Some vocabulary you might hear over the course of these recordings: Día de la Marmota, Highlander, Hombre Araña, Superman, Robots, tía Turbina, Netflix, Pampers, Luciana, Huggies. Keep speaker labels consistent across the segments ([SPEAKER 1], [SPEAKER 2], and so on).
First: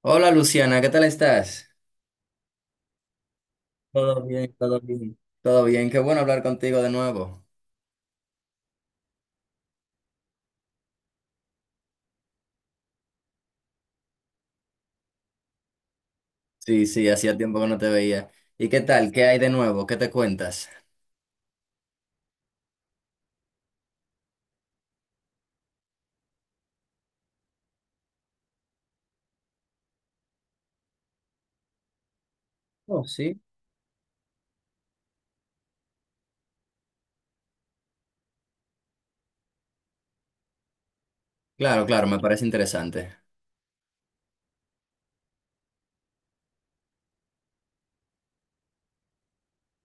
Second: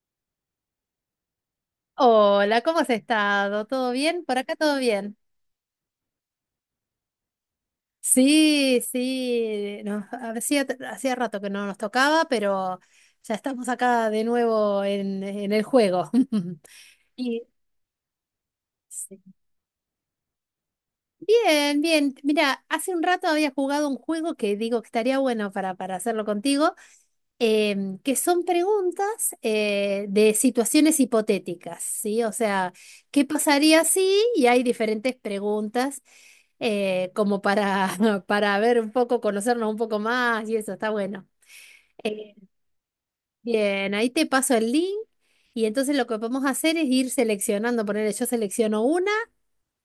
[SPEAKER 1] Hola Luciana, ¿qué tal estás?
[SPEAKER 2] Hola, ¿cómo has estado? ¿Todo
[SPEAKER 1] Todo
[SPEAKER 2] bien? Por
[SPEAKER 1] bien,
[SPEAKER 2] acá todo
[SPEAKER 1] todo
[SPEAKER 2] bien.
[SPEAKER 1] bien. ¿Todo bien? Qué bueno hablar contigo de nuevo.
[SPEAKER 2] Sí, sí, no, hacía rato que no nos tocaba, pero ya estamos acá de nuevo en el juego.
[SPEAKER 1] Sí, sí, hacía
[SPEAKER 2] Y
[SPEAKER 1] tiempo que no te veía. ¿Y qué tal?
[SPEAKER 2] sí.
[SPEAKER 1] ¿Qué hay de nuevo? ¿Qué te cuentas?
[SPEAKER 2] Bien, bien. Mira, hace un rato había jugado un juego que digo que estaría bueno para hacerlo contigo, que son preguntas de situaciones hipotéticas, ¿sí? O sea,
[SPEAKER 1] Oh,
[SPEAKER 2] ¿qué
[SPEAKER 1] sí.
[SPEAKER 2] pasaría si? Y hay diferentes preguntas como para, para ver un poco, conocernos un poco más y eso, está bueno.
[SPEAKER 1] Claro, claro, me
[SPEAKER 2] Eh,
[SPEAKER 1] parece interesante.
[SPEAKER 2] Bien, ahí te paso el link y entonces lo que podemos hacer es ir seleccionando, ponerle yo selecciono una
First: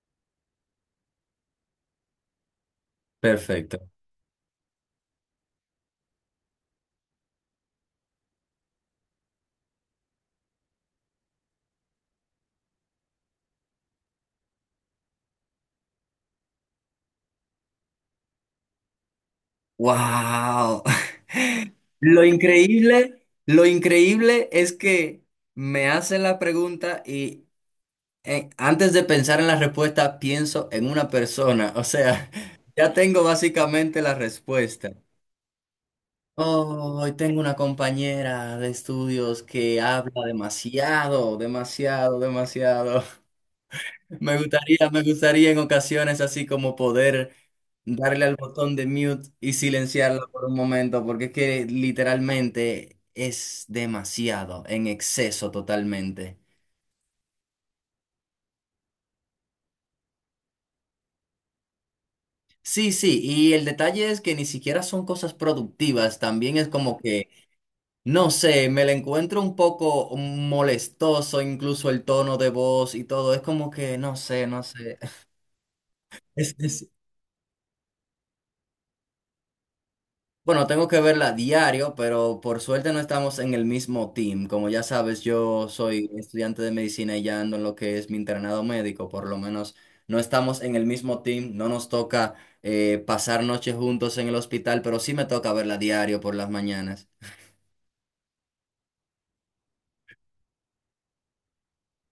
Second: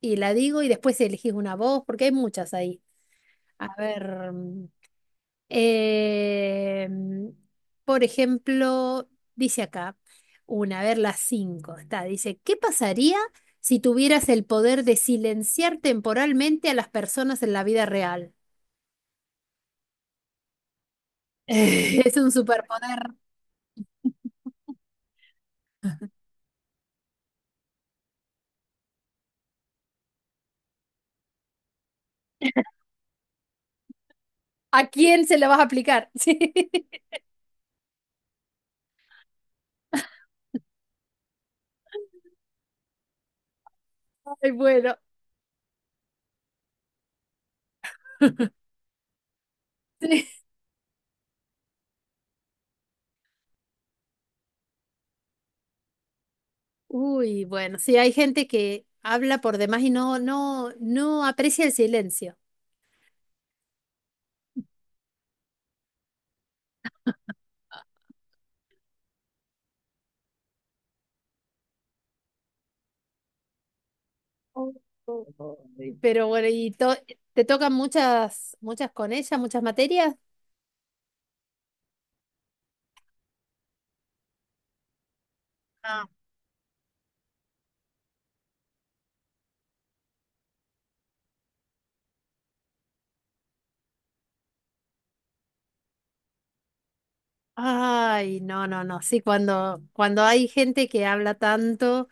[SPEAKER 2] y la digo y después elegís una voz, porque hay muchas ahí. A
[SPEAKER 1] Perfecto.
[SPEAKER 2] ver. Eh, por ejemplo, dice acá, una, a ver, las cinco, está, dice, ¿qué pasaría si tuvieras el poder de silenciar temporalmente a las personas en la vida real?
[SPEAKER 1] ¡Wow!
[SPEAKER 2] Es un superpoder.
[SPEAKER 1] Lo increíble es que me hacen la pregunta y antes de pensar en la respuesta pienso en una persona. O sea, ya tengo básicamente la
[SPEAKER 2] ¿A
[SPEAKER 1] respuesta.
[SPEAKER 2] quién se la vas a aplicar? Sí.
[SPEAKER 1] Oh, hoy tengo una compañera de estudios que habla demasiado, demasiado, demasiado.
[SPEAKER 2] Ay, bueno.
[SPEAKER 1] Me gustaría en ocasiones así como poder darle al botón de mute y silenciarla
[SPEAKER 2] Sí.
[SPEAKER 1] por un momento, porque es que literalmente es demasiado, en exceso totalmente.
[SPEAKER 2] Uy, bueno, sí, hay gente que habla por demás y no aprecia el silencio.
[SPEAKER 1] Sí, sí, y el detalle es que ni siquiera son cosas productivas, también es como que no sé, me la encuentro un poco molestoso, incluso el tono de voz y todo. Es como que, no sé, no
[SPEAKER 2] Uy,
[SPEAKER 1] sé.
[SPEAKER 2] pero bueno,
[SPEAKER 1] Es, es-
[SPEAKER 2] te tocan muchas, muchas con ella, muchas materias.
[SPEAKER 1] Bueno, tengo que verla a diario, pero por suerte no estamos en el mismo team. Como ya sabes, yo
[SPEAKER 2] Ah.
[SPEAKER 1] soy estudiante de medicina y ya ando en lo que es mi internado médico. Por lo menos no estamos en el mismo team, no nos toca pasar noches juntos en el hospital, pero sí me toca verla a diario por las mañanas.
[SPEAKER 2] Ay, no, no, no. Sí, cuando hay gente que habla tanto,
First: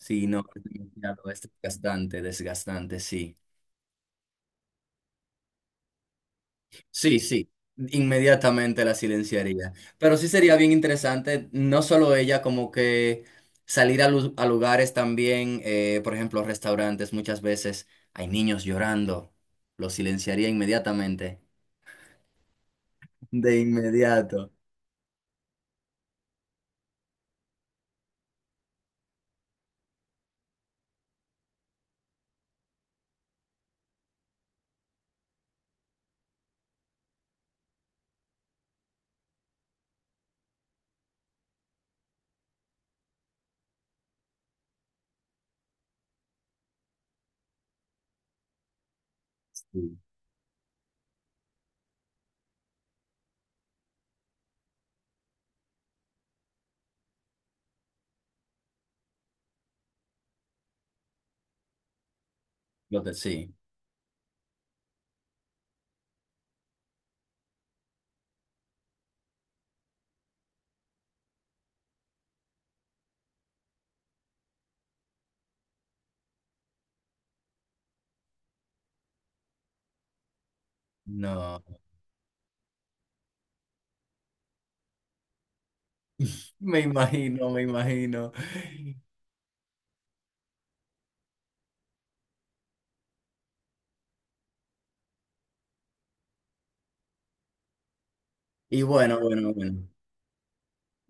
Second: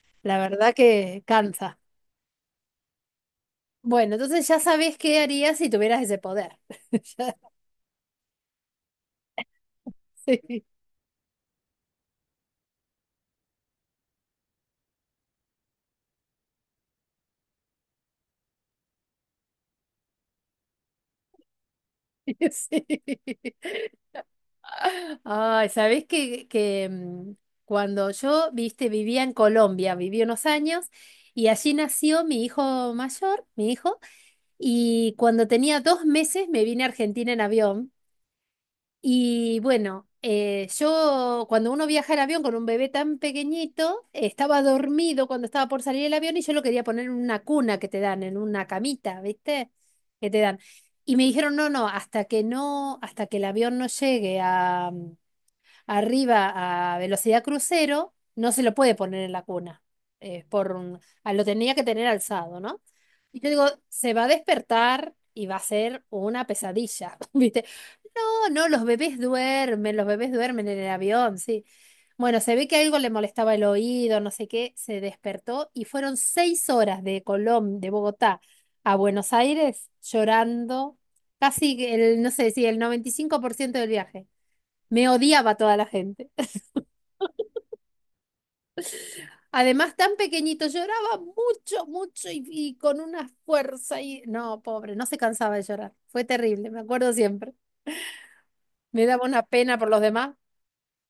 [SPEAKER 1] Sí,
[SPEAKER 2] la
[SPEAKER 1] no, es
[SPEAKER 2] verdad que
[SPEAKER 1] demasiado, es
[SPEAKER 2] cansa.
[SPEAKER 1] desgastante, desgastante, sí.
[SPEAKER 2] Bueno, entonces ya sabés qué harías si tuvieras ese poder.
[SPEAKER 1] Sí,
[SPEAKER 2] Ya-
[SPEAKER 1] sí, inmediatamente la silenciaría. Pero sí sería
[SPEAKER 2] sí,
[SPEAKER 1] bien interesante, no solo ella, como que salir a lugares también, por ejemplo, restaurantes, muchas veces hay niños llorando, lo silenciaría inmediatamente.
[SPEAKER 2] sí.
[SPEAKER 1] De inmediato.
[SPEAKER 2] Ay, sabés que, cuando yo, viste, vivía en Colombia, viví unos años y allí nació mi hijo mayor, mi hijo, y cuando tenía 2 meses me vine a Argentina en avión. Y bueno, yo cuando uno viaja en avión con un bebé tan pequeñito, estaba dormido cuando estaba por salir el avión y yo lo quería poner en una cuna que te dan, en una camita, ¿viste?
[SPEAKER 1] Sí.
[SPEAKER 2] Que te dan. Y me dijeron, no, no, hasta que el avión no llegue a, arriba a velocidad crucero, no se lo puede poner en la cuna. Lo tenía que tener alzado, ¿no? Y yo
[SPEAKER 1] Sí,
[SPEAKER 2] digo, se va a despertar y va a ser una pesadilla, ¿viste? No, los bebés duermen en el avión, sí. Bueno, se ve que algo le molestaba el oído, no sé qué, se despertó y fueron 6 horas de Colón, de Bogotá a Buenos Aires llorando,
[SPEAKER 1] no,
[SPEAKER 2] casi que el, no sé si el 95% del viaje. Me odiaba toda la gente.
[SPEAKER 1] me imagino, me imagino.
[SPEAKER 2] Además, tan pequeñito, lloraba mucho, mucho y con una fuerza y... No, pobre, no se cansaba de llorar. Fue terrible, me acuerdo siempre.
[SPEAKER 1] Y
[SPEAKER 2] Me
[SPEAKER 1] bueno,
[SPEAKER 2] daba una
[SPEAKER 1] bueno,
[SPEAKER 2] pena
[SPEAKER 1] bueno.
[SPEAKER 2] por los demás.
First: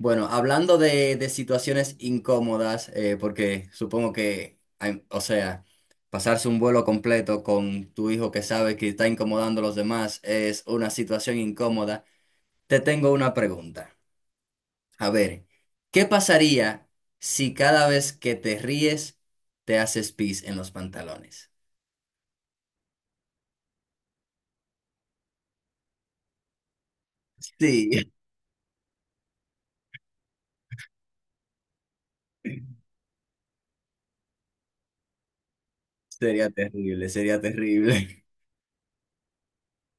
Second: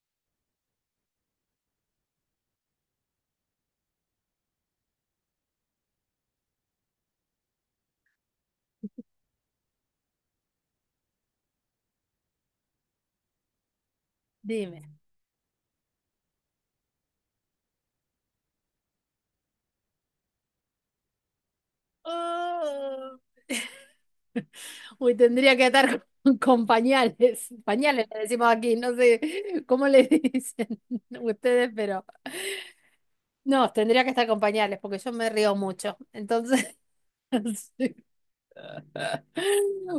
[SPEAKER 1] Bueno, hablando de situaciones incómodas, porque supongo que, o sea, pasarse un vuelo completo con tu hijo que sabe que está incomodando a los demás es una situación incómoda, te tengo una pregunta.
[SPEAKER 2] Dime.
[SPEAKER 1] A ver, ¿qué pasaría si cada vez que te ríes te haces pis en los pantalones?
[SPEAKER 2] Uy, tendría que atar con, con pañales.
[SPEAKER 1] Sí,
[SPEAKER 2] Pañales le decimos aquí, no sé cómo le dicen ustedes, pero no, tendría que estar con pañales porque yo me río mucho.
[SPEAKER 1] sería
[SPEAKER 2] Entonces,
[SPEAKER 1] terrible, sería
[SPEAKER 2] sí.
[SPEAKER 1] terrible.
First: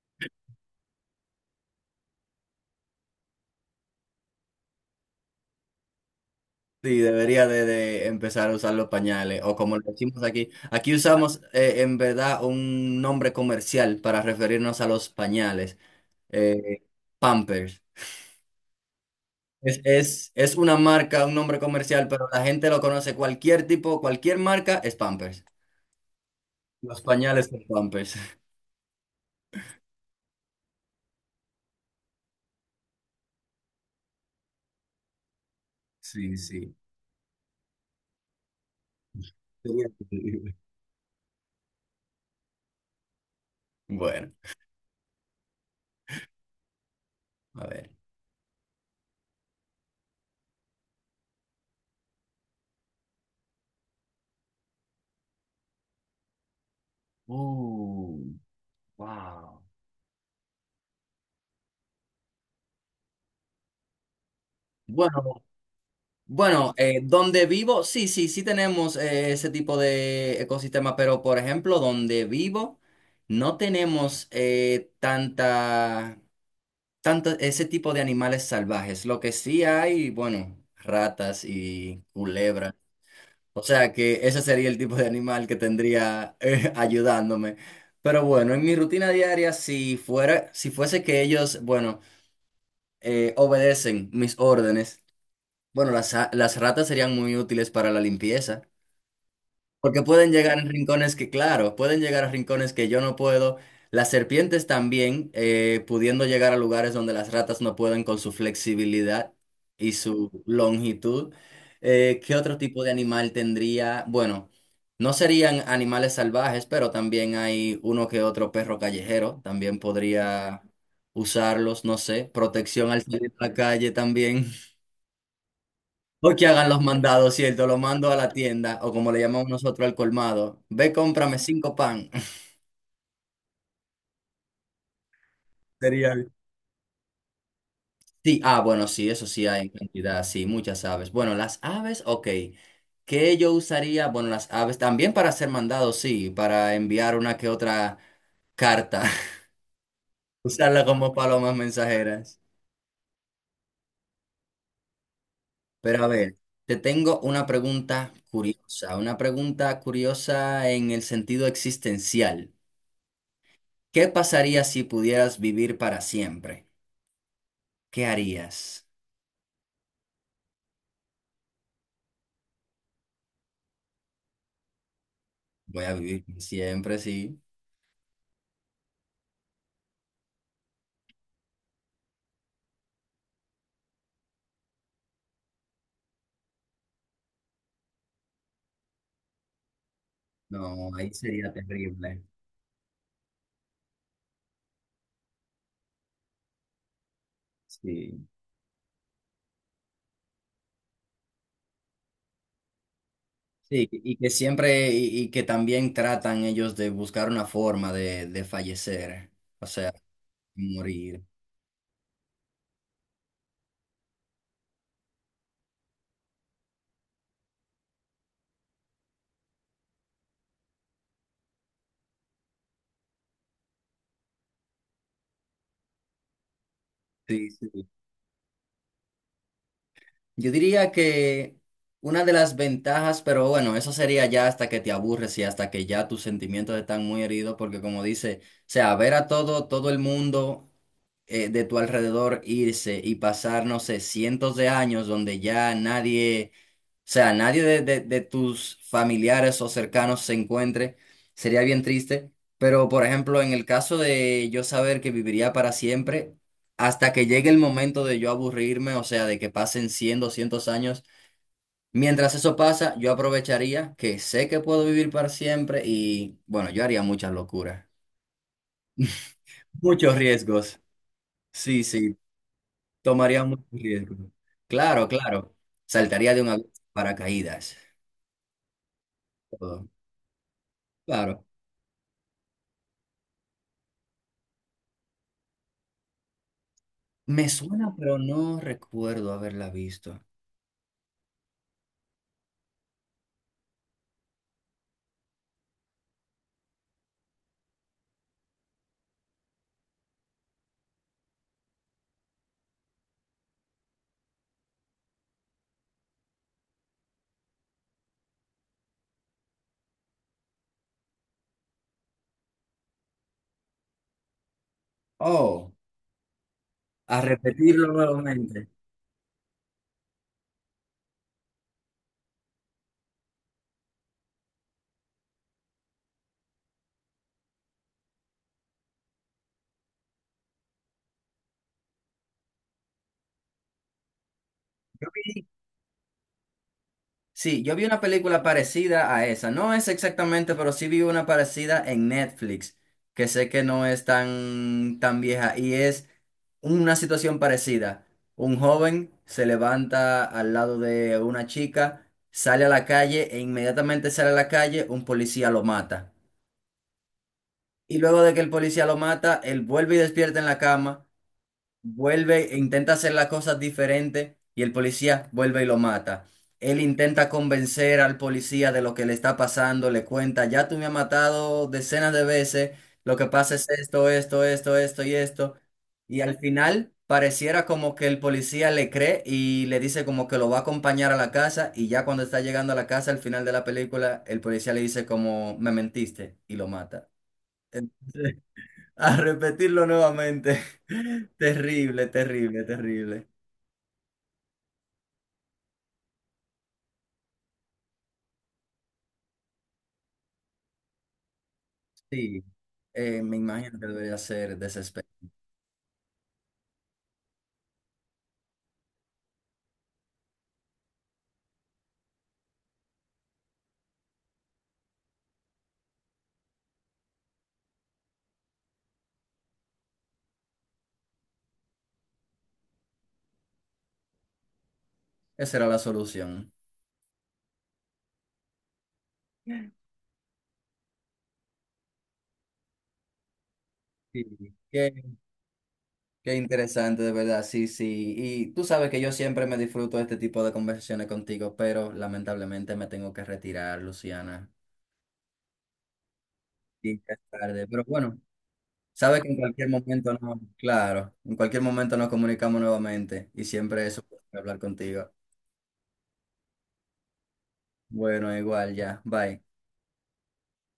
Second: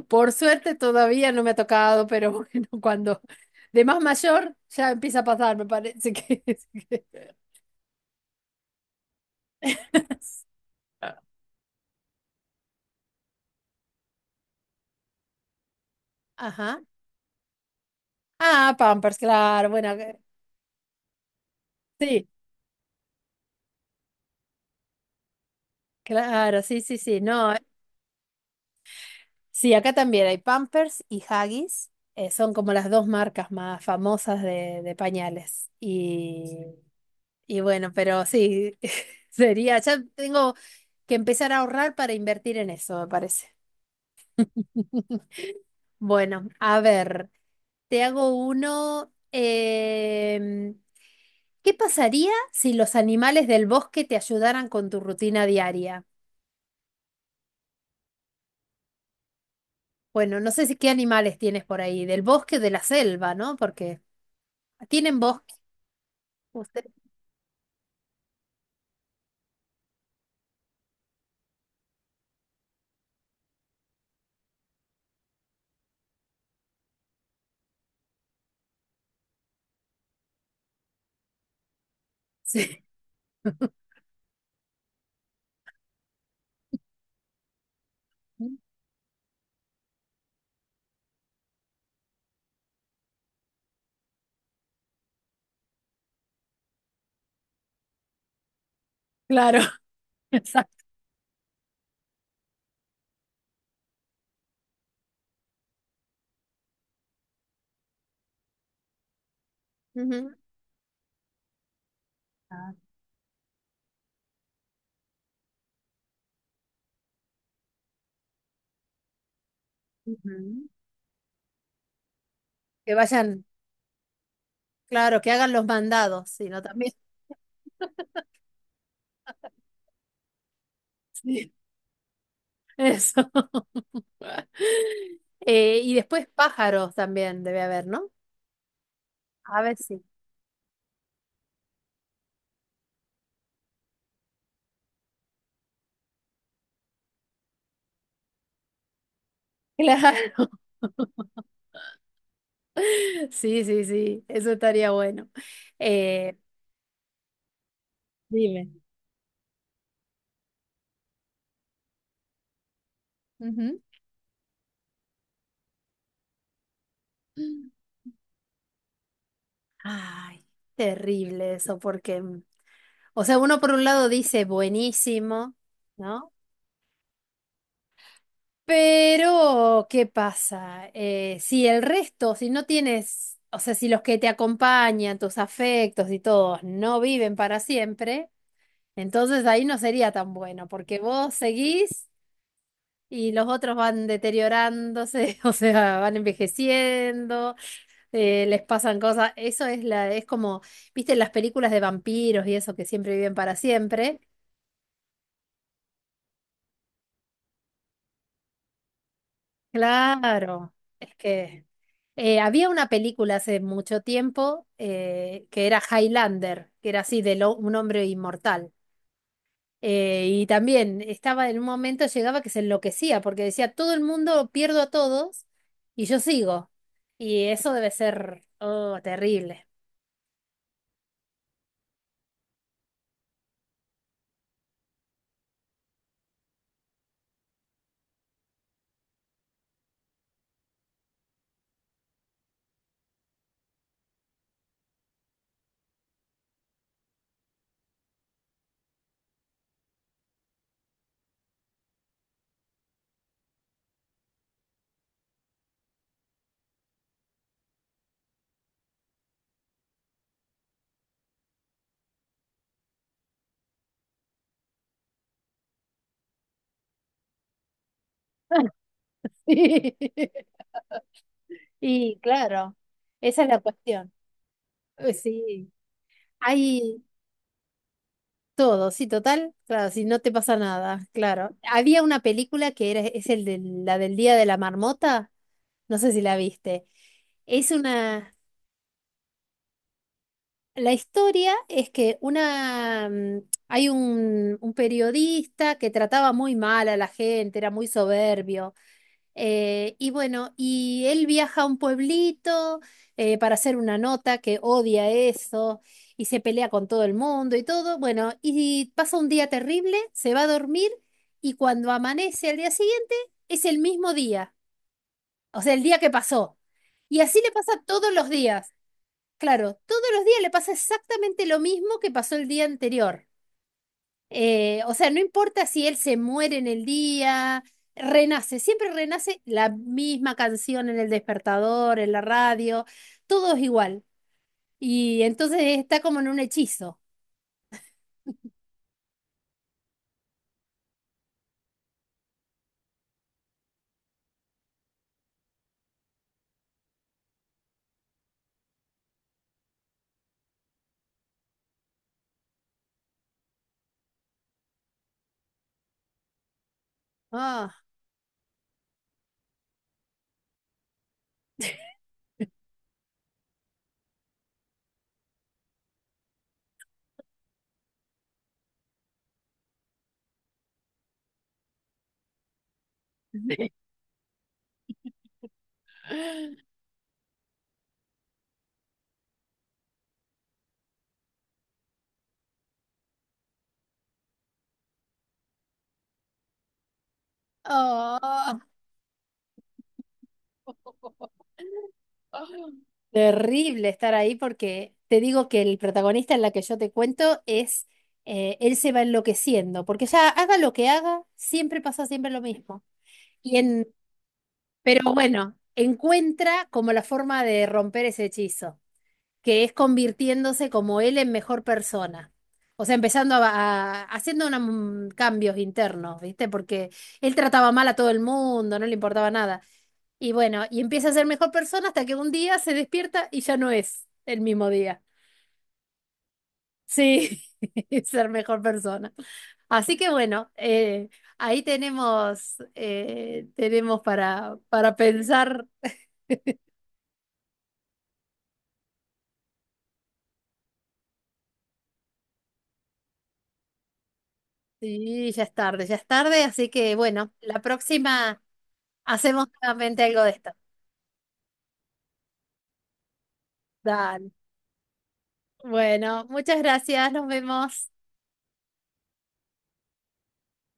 [SPEAKER 2] Por suerte todavía no me ha tocado, pero bueno, cuando de más mayor ya empieza a pasar, me parece que...
[SPEAKER 1] Sí, debería de empezar a usar los pañales, o como lo decimos aquí. Aquí usamos en verdad un nombre comercial para referirnos a los pañales,
[SPEAKER 2] Ajá.
[SPEAKER 1] eh, Pampers.
[SPEAKER 2] Ah, Pampers, claro,
[SPEAKER 1] Es,
[SPEAKER 2] bueno, que-
[SPEAKER 1] es, es una marca, un nombre comercial, pero
[SPEAKER 2] sí,
[SPEAKER 1] la gente lo conoce. Cualquier tipo, cualquier marca es Pampers.
[SPEAKER 2] claro, sí, sí,
[SPEAKER 1] Los
[SPEAKER 2] sí,
[SPEAKER 1] pañales
[SPEAKER 2] no.
[SPEAKER 1] son Pampers.
[SPEAKER 2] Sí, acá también hay Pampers y Huggies. Son como las dos marcas más famosas de pañales.
[SPEAKER 1] Sí, sí.
[SPEAKER 2] Y bueno, pero sí, sería,
[SPEAKER 1] Sería
[SPEAKER 2] ya tengo
[SPEAKER 1] increíble.
[SPEAKER 2] que empezar a ahorrar para invertir en eso, me parece.
[SPEAKER 1] Bueno,
[SPEAKER 2] Bueno, a ver,
[SPEAKER 1] a ver.
[SPEAKER 2] te hago uno. ¿Qué pasaría si los animales del bosque te ayudaran con tu rutina diaria?
[SPEAKER 1] Uh, wow.
[SPEAKER 2] Bueno, no sé si qué animales tienes por ahí, del bosque, o de la selva, ¿no? Porque tienen
[SPEAKER 1] Bueno, bueno,
[SPEAKER 2] bosque.
[SPEAKER 1] donde vivo, sí, sí, sí tenemos ese tipo de ecosistema, pero por ejemplo, donde vivo, no tenemos tanto ese tipo de animales salvajes. Lo que sí hay, bueno, ratas y culebras.
[SPEAKER 2] Sí,
[SPEAKER 1] O sea que ese sería el tipo de animal que tendría ayudándome. Pero bueno, en mi rutina diaria, si fuese que ellos, bueno, obedecen mis órdenes. Bueno, las ratas serían muy útiles para la limpieza,
[SPEAKER 2] claro,
[SPEAKER 1] porque pueden llegar a
[SPEAKER 2] exacto.
[SPEAKER 1] rincones que, claro, pueden llegar a rincones que yo no puedo. Las serpientes también, pudiendo llegar a lugares donde las ratas no pueden con su flexibilidad y
[SPEAKER 2] Ujú.
[SPEAKER 1] su longitud. ¿Qué otro
[SPEAKER 2] Ah,
[SPEAKER 1] tipo de animal tendría? Bueno, no serían animales salvajes, pero también hay uno que otro perro callejero, también podría
[SPEAKER 2] ujú.
[SPEAKER 1] usarlos, no sé, protección
[SPEAKER 2] Que
[SPEAKER 1] al salir a
[SPEAKER 2] vayan,
[SPEAKER 1] la calle también.
[SPEAKER 2] claro, que hagan los
[SPEAKER 1] O
[SPEAKER 2] mandados,
[SPEAKER 1] que
[SPEAKER 2] sino
[SPEAKER 1] hagan los
[SPEAKER 2] también.
[SPEAKER 1] mandados, ¿cierto? Lo mando a la tienda, o como le llamamos nosotros al colmado. Ve, cómprame
[SPEAKER 2] Sí,
[SPEAKER 1] cinco pan.
[SPEAKER 2] eso. Y
[SPEAKER 1] Sería.
[SPEAKER 2] después pájaros también debe haber, ¿no?
[SPEAKER 1] Sí, ah, bueno, sí, eso sí hay
[SPEAKER 2] A
[SPEAKER 1] en
[SPEAKER 2] ver si.
[SPEAKER 1] cantidad, sí, muchas aves. Bueno, las aves, ok. ¿Qué yo usaría? Bueno, las aves también para hacer mandados, sí, para enviar una que otra carta,
[SPEAKER 2] Claro.
[SPEAKER 1] usarla como palomas mensajeras.
[SPEAKER 2] Sí, sí, sí, eso estaría bueno.
[SPEAKER 1] Pero a ver,
[SPEAKER 2] Eh,
[SPEAKER 1] te tengo
[SPEAKER 2] dime.
[SPEAKER 1] una pregunta curiosa en el sentido existencial.
[SPEAKER 2] Ujú.
[SPEAKER 1] ¿Qué pasaría si pudieras vivir para siempre? ¿Qué harías?
[SPEAKER 2] Ay, terrible eso, porque, o sea, uno por un lado dice buenísimo,
[SPEAKER 1] Voy a vivir
[SPEAKER 2] ¿no?
[SPEAKER 1] como siempre, sí.
[SPEAKER 2] Pero, ¿qué pasa? Si el resto, si no tienes, o sea, si los que te acompañan, tus afectos y todos no viven para siempre, entonces ahí no sería tan bueno,
[SPEAKER 1] No,
[SPEAKER 2] porque
[SPEAKER 1] ahí
[SPEAKER 2] vos
[SPEAKER 1] sería
[SPEAKER 2] seguís
[SPEAKER 1] terrible.
[SPEAKER 2] y los otros van deteriorándose, o sea, van envejeciendo,
[SPEAKER 1] Sí.
[SPEAKER 2] les pasan cosas. Eso es la, es como, viste, en las películas de vampiros y eso que siempre viven para
[SPEAKER 1] Sí, y
[SPEAKER 2] siempre.
[SPEAKER 1] que siempre, y que también tratan ellos de buscar una forma de fallecer, o sea,
[SPEAKER 2] Claro, es
[SPEAKER 1] morir.
[SPEAKER 2] que. Había una película hace mucho tiempo que era Highlander, que era así de lo- un hombre inmortal. Y también estaba en un momento, llegaba que se enloquecía porque decía, todo el mundo pierdo a todos y yo sigo. Y
[SPEAKER 1] Sí, sí.
[SPEAKER 2] eso debe ser, oh, terrible.
[SPEAKER 1] Yo diría que una de las ventajas, pero bueno, eso sería ya hasta que te aburres y hasta que ya tus sentimientos están muy heridos, porque como dice, o sea, ver a todo el mundo de tu alrededor irse y pasar, no sé, cientos de años donde ya nadie de tus familiares o cercanos se encuentre, sería bien triste. Pero, por ejemplo, en el caso de yo saber que viviría para siempre, hasta que llegue el momento de yo aburrirme, o sea, de que pasen 100 200 años, mientras eso pasa, yo aprovecharía que sé que puedo vivir para siempre y, bueno, yo haría muchas locuras,
[SPEAKER 2] Sí.
[SPEAKER 1] muchos riesgos. Sí, sí,
[SPEAKER 2] Y claro, esa
[SPEAKER 1] tomaría
[SPEAKER 2] es la
[SPEAKER 1] muchos
[SPEAKER 2] cuestión.
[SPEAKER 1] riesgos. Claro,
[SPEAKER 2] Eh,
[SPEAKER 1] claro.
[SPEAKER 2] Sí,
[SPEAKER 1] Saltaría de un avión sin
[SPEAKER 2] Hay
[SPEAKER 1] paracaídas.
[SPEAKER 2] todo, sí, total,
[SPEAKER 1] Todo.
[SPEAKER 2] claro, si no te pasa nada,
[SPEAKER 1] Claro.
[SPEAKER 2] claro. Había una película que era, es el de, la del Día de la Marmota. No sé si la viste.
[SPEAKER 1] Me
[SPEAKER 2] Es
[SPEAKER 1] suena, pero
[SPEAKER 2] una...
[SPEAKER 1] no recuerdo haberla visto.
[SPEAKER 2] La historia es que una... hay un periodista que trataba muy mal a la gente, era muy soberbio. Y bueno, y él viaja a un pueblito para hacer una nota que odia eso y se pelea con todo el mundo y todo. Bueno, y pasa un día terrible, se va a dormir y cuando amanece al día siguiente es el mismo día, o
[SPEAKER 1] Oh,
[SPEAKER 2] sea, el día que pasó.
[SPEAKER 1] a
[SPEAKER 2] Y así le pasa
[SPEAKER 1] repetirlo
[SPEAKER 2] todos los
[SPEAKER 1] nuevamente.
[SPEAKER 2] días. Claro, todos los días le pasa exactamente lo mismo que pasó el día anterior. O sea, no importa si él se muere en el día, renace, siempre renace la misma canción en el despertador, en la radio, todo es igual. Y
[SPEAKER 1] Sí.
[SPEAKER 2] entonces está como en un hechizo.
[SPEAKER 1] Sí, yo vi una película parecida a esa. No es exactamente, pero sí vi una parecida en Netflix, que sé que no es tan, tan vieja y es una situación parecida. Un joven se levanta al lado de una chica, sale a la calle e inmediatamente sale a la calle, un policía lo mata.
[SPEAKER 2] Ah,
[SPEAKER 1] Y luego de que el policía lo mata, él vuelve y despierta en la cama. Vuelve e intenta hacer las cosas diferentes y el policía vuelve y lo mata. Él intenta convencer al policía de lo que le está pasando, le cuenta, ya tú me has matado decenas de veces, lo que pasa es esto, esto, esto, esto y esto. Y al final pareciera como que el policía le cree y le dice como que lo va a acompañar a la casa y ya cuando está llegando a la casa al final de la película, el policía le dice como me mentiste y lo mata.
[SPEAKER 2] ah.
[SPEAKER 1] A repetirlo nuevamente. Terrible, terrible, terrible.
[SPEAKER 2] Terrible estar ahí porque te digo que el protagonista en la que yo te cuento es, él se va enloqueciendo, porque ya haga lo que haga, siempre lo
[SPEAKER 1] Sí,
[SPEAKER 2] mismo.
[SPEAKER 1] me
[SPEAKER 2] Y
[SPEAKER 1] imagino que
[SPEAKER 2] en,
[SPEAKER 1] debería ser desespero.
[SPEAKER 2] pero bueno, encuentra como la forma de romper ese hechizo, que es convirtiéndose como él en mejor persona. O sea, haciendo unos cambios internos, ¿viste? Porque él trataba mal a todo el mundo, no le importaba nada. Y bueno, y empieza a ser mejor persona hasta que un día se despierta y ya no es el mismo día.
[SPEAKER 1] Esa era la solución.
[SPEAKER 2] Sí, ser mejor persona. Así que bueno, ahí tenemos, tenemos
[SPEAKER 1] Sí,
[SPEAKER 2] para, para pensar.
[SPEAKER 1] qué interesante, de verdad. Sí, sí. Y tú sabes que yo siempre me disfruto de este tipo de conversaciones contigo, pero lamentablemente me tengo que retirar, Luciana.
[SPEAKER 2] Sí, ya es tarde, así que
[SPEAKER 1] Sí, ya es
[SPEAKER 2] bueno, la
[SPEAKER 1] tarde. Pero bueno,
[SPEAKER 2] próxima
[SPEAKER 1] sabes que en
[SPEAKER 2] hacemos
[SPEAKER 1] cualquier
[SPEAKER 2] nuevamente
[SPEAKER 1] momento
[SPEAKER 2] algo de
[SPEAKER 1] no,
[SPEAKER 2] esto.
[SPEAKER 1] claro, en cualquier momento nos comunicamos nuevamente y siempre eso,
[SPEAKER 2] Dale.
[SPEAKER 1] hablar contigo.
[SPEAKER 2] Bueno, muchas gracias, nos vemos.
[SPEAKER 1] Bueno, igual, ya. Bye.